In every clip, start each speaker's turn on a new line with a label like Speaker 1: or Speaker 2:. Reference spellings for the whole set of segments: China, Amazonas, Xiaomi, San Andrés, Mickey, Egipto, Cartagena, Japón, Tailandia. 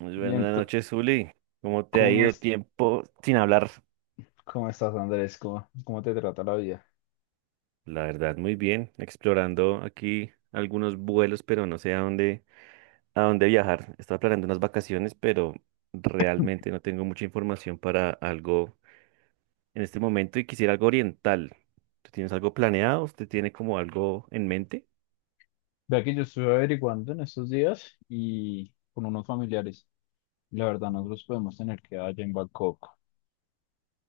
Speaker 1: Muy
Speaker 2: Y
Speaker 1: buenas
Speaker 2: ento-
Speaker 1: noches, Zuli. ¿Cómo te ha
Speaker 2: ¿cómo
Speaker 1: ido
Speaker 2: es,
Speaker 1: tiempo sin hablar?
Speaker 2: cómo estás, Andrés? ¿Cómo te trata la vida?
Speaker 1: La verdad, muy bien. Explorando aquí algunos vuelos, pero no sé a dónde viajar. Estaba planeando unas vacaciones, pero realmente no tengo mucha información para algo en este momento y quisiera algo oriental. ¿Tú tienes algo planeado? ¿Usted tiene como algo en mente?
Speaker 2: Vea que yo estuve averiguando en estos días y con unos familiares. La verdad,
Speaker 1: Ujú.
Speaker 2: nosotros podemos tener que allá en Bangkok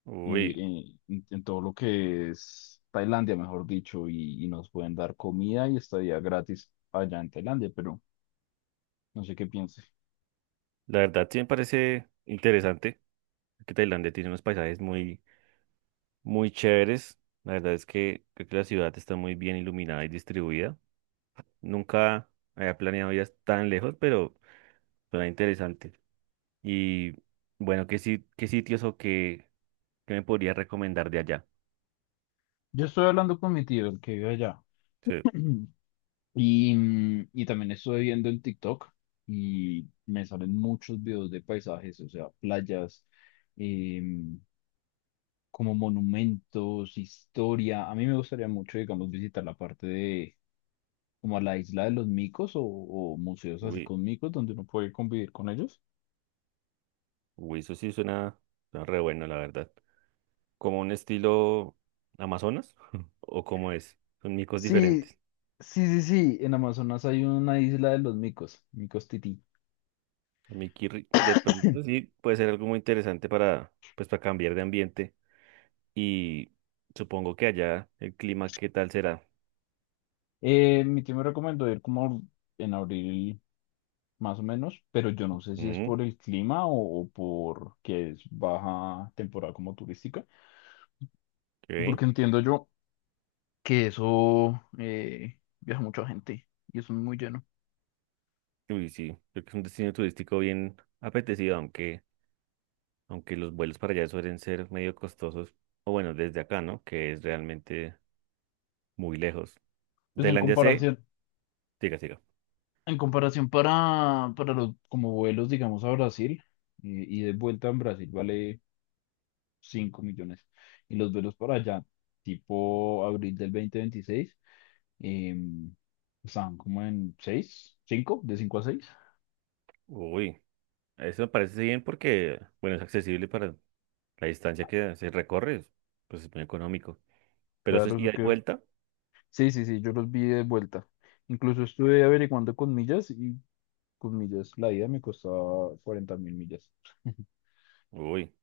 Speaker 1: Uy,
Speaker 2: en todo lo que es Tailandia, mejor dicho, y nos pueden dar comida y estadía gratis allá en Tailandia, pero no sé qué piense.
Speaker 1: la verdad sí me parece interesante que Tailandia tiene unos paisajes muy chéveres. La verdad es que creo que la ciudad está muy bien iluminada y distribuida. Nunca había planeado ir tan lejos, pero suena interesante. Y bueno, ¿qué, qué sitios o qué, qué me podrías recomendar de allá?
Speaker 2: Yo estoy hablando con mi tío, el que vive allá.
Speaker 1: Sí,
Speaker 2: Y también estuve viendo en TikTok y me salen muchos videos de paisajes, o sea, playas, em, como monumentos, historia. A mí me gustaría mucho, digamos, visitar la parte de como la isla de los micos o museos así
Speaker 1: uy,
Speaker 2: con micos donde uno puede convivir con ellos.
Speaker 1: uy, eso sí suena, suena re bueno, la verdad. ¿Como un estilo Amazonas? ¿O cómo es? Son micos
Speaker 2: Sí,
Speaker 1: diferentes.
Speaker 2: sí, sí, sí. En Amazonas hay una isla de los micos, micos tití.
Speaker 1: De pronto sí puede ser algo muy interesante para, pues, para cambiar de ambiente. Y supongo que allá el clima, ¿qué tal será?
Speaker 2: Mi tío me recomendó ir como en abril más o menos, pero yo no sé si es
Speaker 1: Mm,
Speaker 2: por el clima o por que es baja temporada como turística,
Speaker 1: ok.
Speaker 2: porque entiendo yo que eso viaja mucha gente y eso es muy lleno.
Speaker 1: Uy, sí, creo que es un destino turístico bien apetecido, aunque, aunque los vuelos para allá suelen ser medio costosos. O bueno, desde acá, ¿no? Que es realmente muy lejos.
Speaker 2: Pues en
Speaker 1: Tailandia sé,
Speaker 2: comparación,
Speaker 1: siga, siga.
Speaker 2: en comparación para los como vuelos, digamos, a Brasil y de vuelta en Brasil vale 5 millones y los vuelos para allá, tipo abril del 2026, eh, están como en 6 5 de 5 a seis.
Speaker 1: Uy, eso me parece bien porque, bueno, es accesible para la distancia que se recorre, pues es muy económico. Pero eso
Speaker 2: Claro,
Speaker 1: es
Speaker 2: eso
Speaker 1: ida y
Speaker 2: que.
Speaker 1: vuelta.
Speaker 2: Sí, sí, sí, yo los vi de vuelta. Incluso estuve averiguando con millas y con millas. La ida me costaba 40.000 millas.
Speaker 1: Uy,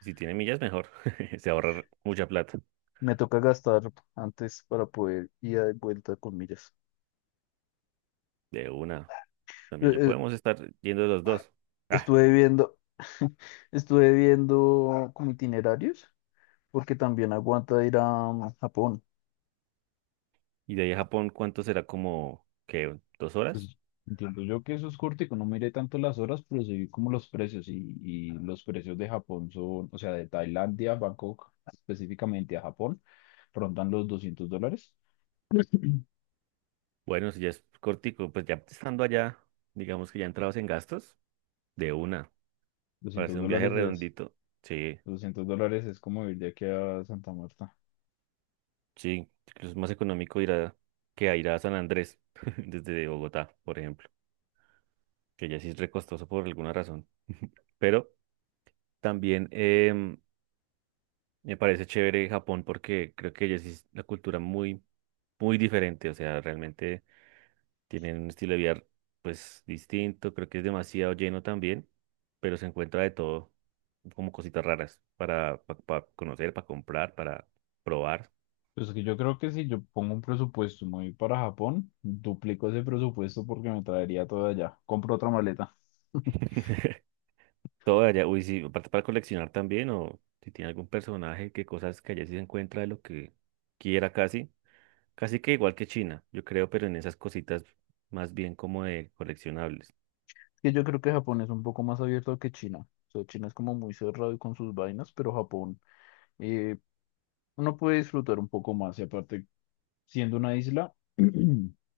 Speaker 1: si tiene millas, mejor. Se ahorra mucha plata.
Speaker 2: Me toca gastar antes para poder ir de vuelta con millas.
Speaker 1: De una.
Speaker 2: Eh,
Speaker 1: También yo
Speaker 2: eh,
Speaker 1: podemos estar yendo los dos. Ah,
Speaker 2: Estuve viendo, estuve viendo como itinerarios, porque también aguanta ir a Japón.
Speaker 1: y de ahí a Japón, ¿cuánto será? Como que dos horas.
Speaker 2: Pues entiendo yo que eso es corto y que no miré tanto las horas, pero sí vi como los precios y los precios de Japón son, o sea, de Tailandia, Bangkok específicamente a Japón, rondan los 200 dólares.
Speaker 1: Bueno, si ya es cortico, pues ya estando allá, digamos que ya entrados en gastos, de una, para
Speaker 2: doscientos
Speaker 1: hacer un viaje
Speaker 2: dólares es,
Speaker 1: redondito. Sí,
Speaker 2: 200 dólares es como ir de aquí a Santa Marta.
Speaker 1: sí, incluso es más económico ir a que a ir a San Andrés desde Bogotá, por ejemplo, que ya sí es recostoso por alguna razón. Pero también me parece chévere Japón porque creo que ya sí es una cultura muy, muy diferente. O sea, realmente. Tienen un estilo de vida pues distinto, creo que es demasiado lleno también, pero se encuentra de todo, como cositas raras para, pa conocer, para comprar, para probar.
Speaker 2: Pues que yo creo que si yo pongo un presupuesto y me voy para Japón, duplico ese presupuesto porque me traería todo allá. Compro otra maleta.
Speaker 1: Todo de allá, uy, sí, aparte para coleccionar también, o si tiene algún personaje, que cosas que allá sí se encuentra de lo que quiera casi, casi que igual que China, yo creo, pero en esas cositas más bien como de coleccionables.
Speaker 2: Que yo creo que Japón es un poco más abierto que China. O sea, China es como muy cerrado y con sus vainas, pero Japón eh, uno puede disfrutar un poco más y aparte, siendo una isla,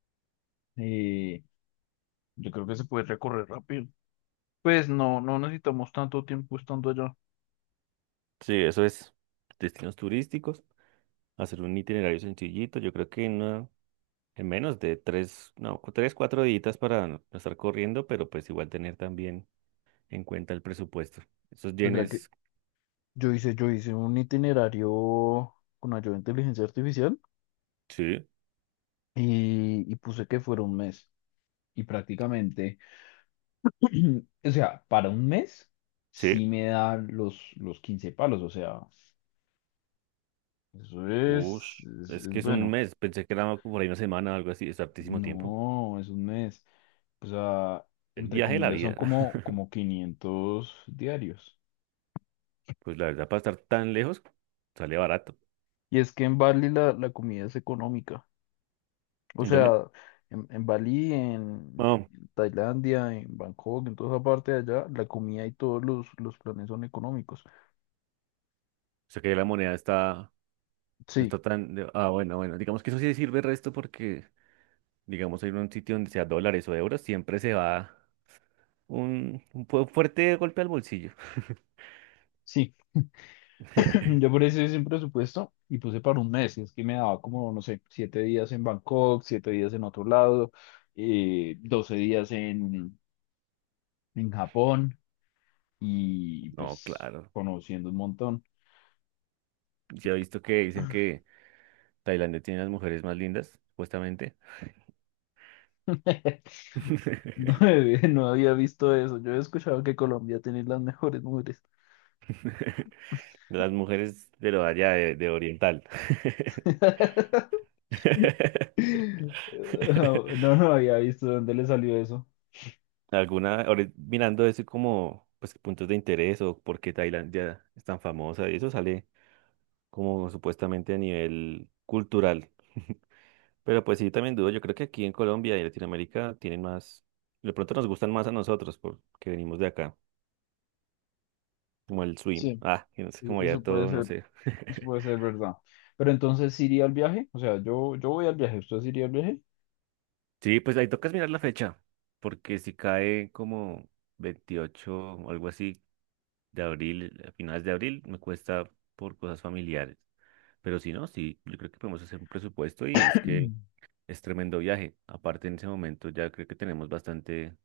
Speaker 2: eh, yo creo que se puede recorrer rápido. Pues no, no necesitamos tanto tiempo estando allá.
Speaker 1: Sí, eso es destinos turísticos, hacer un itinerario sencillito, yo creo que no. En menos de tres, no, tres, cuatro días para no estar corriendo, pero pues igual tener también en cuenta el presupuesto. Esos
Speaker 2: Es verdad que
Speaker 1: yenes,
Speaker 2: yo hice un itinerario con ayuda de inteligencia artificial
Speaker 1: sí,
Speaker 2: y puse que fuera un mes. Y prácticamente, o sea, para un mes
Speaker 1: sí,
Speaker 2: sí me da los 15 palos, o sea, eso es,
Speaker 1: ush,
Speaker 2: es,
Speaker 1: es que
Speaker 2: es
Speaker 1: es un
Speaker 2: bueno.
Speaker 1: mes, pensé que era como por ahí una semana o algo así, es hartísimo tiempo.
Speaker 2: No, es un mes. O sea,
Speaker 1: El
Speaker 2: entre
Speaker 1: viaje de la
Speaker 2: comillas, son
Speaker 1: vida.
Speaker 2: como, como 500 diarios.
Speaker 1: Pues la verdad, para estar tan lejos, sale barato.
Speaker 2: Y es que en Bali la comida es económica. O
Speaker 1: ¿En dónde?
Speaker 2: sea, en Bali, en
Speaker 1: No, o
Speaker 2: Tailandia, en Bangkok, en toda esa parte de allá, la comida y todos los planes son económicos.
Speaker 1: sea que la moneda está, no
Speaker 2: Sí,
Speaker 1: está tan, de- ah, bueno, bueno, digamos que eso sí sirve el resto porque, digamos, ir a un sitio donde sea dólares o euros, siempre se va. Un fuerte golpe al bolsillo.
Speaker 2: sí. Yo por eso hice un presupuesto y puse para un mes. Y es que me daba como, no sé, 7 días en Bangkok, 7 días en otro lado, 12 días en Japón y
Speaker 1: No,
Speaker 2: pues
Speaker 1: claro.
Speaker 2: conociendo un montón.
Speaker 1: Ya he visto que dicen que Tailandia tiene las mujeres más lindas, supuestamente.
Speaker 2: No, no había visto eso. Yo he escuchado que Colombia tiene las mejores mujeres.
Speaker 1: Las mujeres de allá de oriental.
Speaker 2: No, no había visto dónde le salió eso.
Speaker 1: Alguna, ahora mirando eso como pues puntos de interés o por qué Tailandia es tan famosa y eso sale como supuestamente a nivel cultural. Pero pues sí, también dudo, yo creo que aquí en Colombia y Latinoamérica tienen más, de pronto nos gustan más a nosotros porque venimos de acá. Como el swim.
Speaker 2: Sí,
Speaker 1: Ah, y no sé, como ya
Speaker 2: eso puede
Speaker 1: todo, no
Speaker 2: ser,
Speaker 1: sé.
Speaker 2: eso puede ser verdad. Pero entonces, ¿sí iría al viaje? O sea, yo voy al viaje. ¿Usted sí iría al viaje?
Speaker 1: Sí, pues ahí tocas mirar la fecha, porque si cae como 28 o algo así de abril, a finales de abril, me cuesta por cosas familiares. Pero si no, sí, yo creo que podemos hacer un presupuesto y es que es tremendo viaje. Aparte, en ese momento ya creo que tenemos bastante,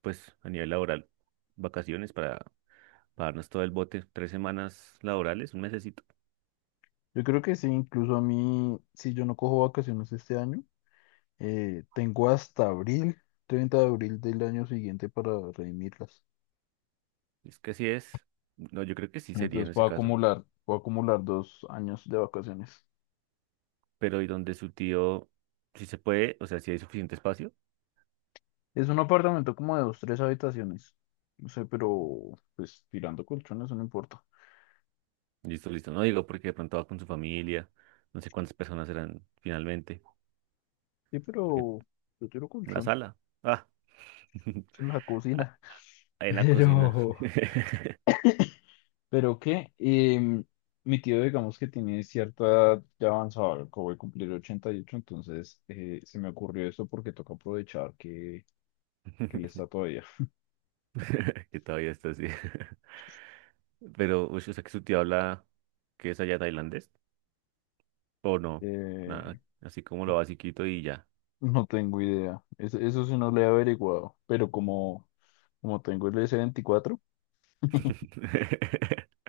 Speaker 1: pues a nivel laboral, vacaciones para pagarnos todo el bote, tres semanas laborales, un mesecito.
Speaker 2: Yo creo que sí, incluso a mí, si yo no cojo vacaciones este año, tengo hasta abril, 30 de abril del año siguiente para redimirlas.
Speaker 1: Es que así es. No, yo creo que sí sería en
Speaker 2: Entonces
Speaker 1: ese
Speaker 2: puedo
Speaker 1: caso.
Speaker 2: acumular, puedo acumular 2 años de vacaciones.
Speaker 1: Pero y donde su tío, si se puede, o sea, si hay suficiente espacio,
Speaker 2: Es un apartamento como de dos, tres habitaciones. No sé, pero pues tirando colchones no importa.
Speaker 1: listo, listo. No digo porque de pronto va con su familia, no sé cuántas personas eran finalmente,
Speaker 2: Sí,
Speaker 1: porque
Speaker 2: pero yo tiro
Speaker 1: la
Speaker 2: colchón
Speaker 1: sala, ah,
Speaker 2: es en la
Speaker 1: ah,
Speaker 2: cocina.
Speaker 1: en la cocina,
Speaker 2: Pero, pero qué, mi tío digamos que tiene cierta edad ya avanzada, acabo voy a cumplir 88 entonces se me ocurrió esto porque toca aprovechar que él está todavía.
Speaker 1: que todavía está así. Pero, uy, o sea, que su tío habla que es allá tailandés, o no, nada,
Speaker 2: Eh,
Speaker 1: así como lo basiquito y ya.
Speaker 2: No tengo idea. Eso, sí no lo he averiguado. Pero como tengo el S24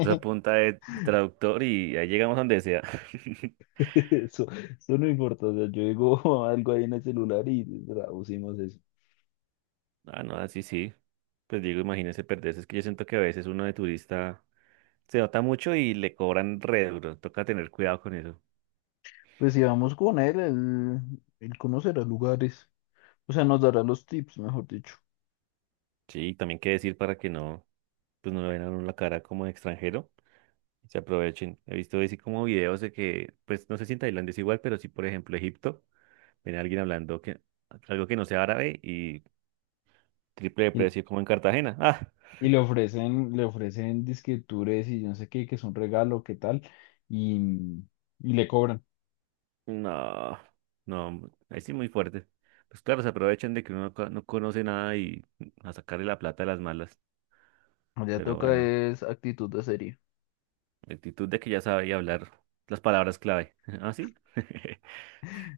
Speaker 1: O sea punta de traductor y ahí llegamos a donde sea.
Speaker 2: eso, eso no importa. O sea, yo digo algo ahí en el celular y traducimos eso.
Speaker 1: Ah, no, así sí. Pues digo, imagínese perderse. Es que yo siento que a veces uno de turista se nota mucho y le cobran re duro. Toca tener cuidado con eso.
Speaker 2: Pues si vamos con él, él conocerá lugares. O sea, nos dará los tips, mejor dicho.
Speaker 1: Sí, y también qué decir para que no, pues no le vean a uno la cara como de extranjero. Se aprovechen. He visto así como videos de que, pues no sé si en Tailandia es igual, pero sí, por ejemplo, Egipto, ven a alguien hablando que algo que no sea árabe y triple de
Speaker 2: Y,
Speaker 1: precio como en Cartagena. Ah,
Speaker 2: y le ofrecen, disque tours y yo no sé qué, que es un regalo, qué tal. Y, y le cobran.
Speaker 1: no, no, ahí sí muy fuerte. Pues claro, se aprovechan de que uno no conoce nada y a sacarle la plata a las malas.
Speaker 2: Ya
Speaker 1: Pero
Speaker 2: toca
Speaker 1: bueno,
Speaker 2: es actitud de serie.
Speaker 1: la actitud de que ya sabía hablar las palabras clave. ¿Ah, sí?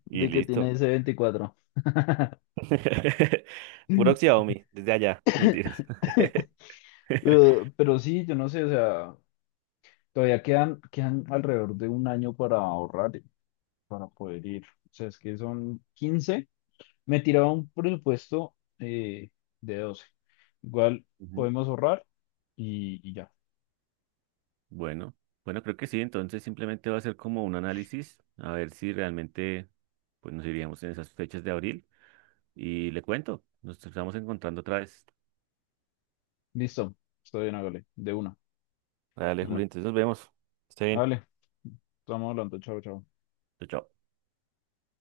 Speaker 1: Y
Speaker 2: ¿De que tiene
Speaker 1: listo.
Speaker 2: S24?
Speaker 1: Puro Xiaomi, desde allá. Mentiras.
Speaker 2: Eh, pero sí, yo no sé, o sea, todavía quedan alrededor de un año para ahorrar, para poder ir. O sea, es que son quince. Me tiraba un presupuesto de doce. Igual
Speaker 1: Ujú.
Speaker 2: podemos ahorrar y ya.
Speaker 1: Bueno, bueno, creo que sí. Entonces simplemente va a ser como un análisis a ver si realmente pues nos iríamos en esas fechas de abril. Y le cuento, nos estamos encontrando otra vez.
Speaker 2: Listo. Estoy bien, hágale. De una.
Speaker 1: Dale, Juli,
Speaker 2: Bueno,
Speaker 1: entonces nos vemos. Esté bien.
Speaker 2: hágale. Estamos hablando. Chao, chao.
Speaker 1: Chao, chao.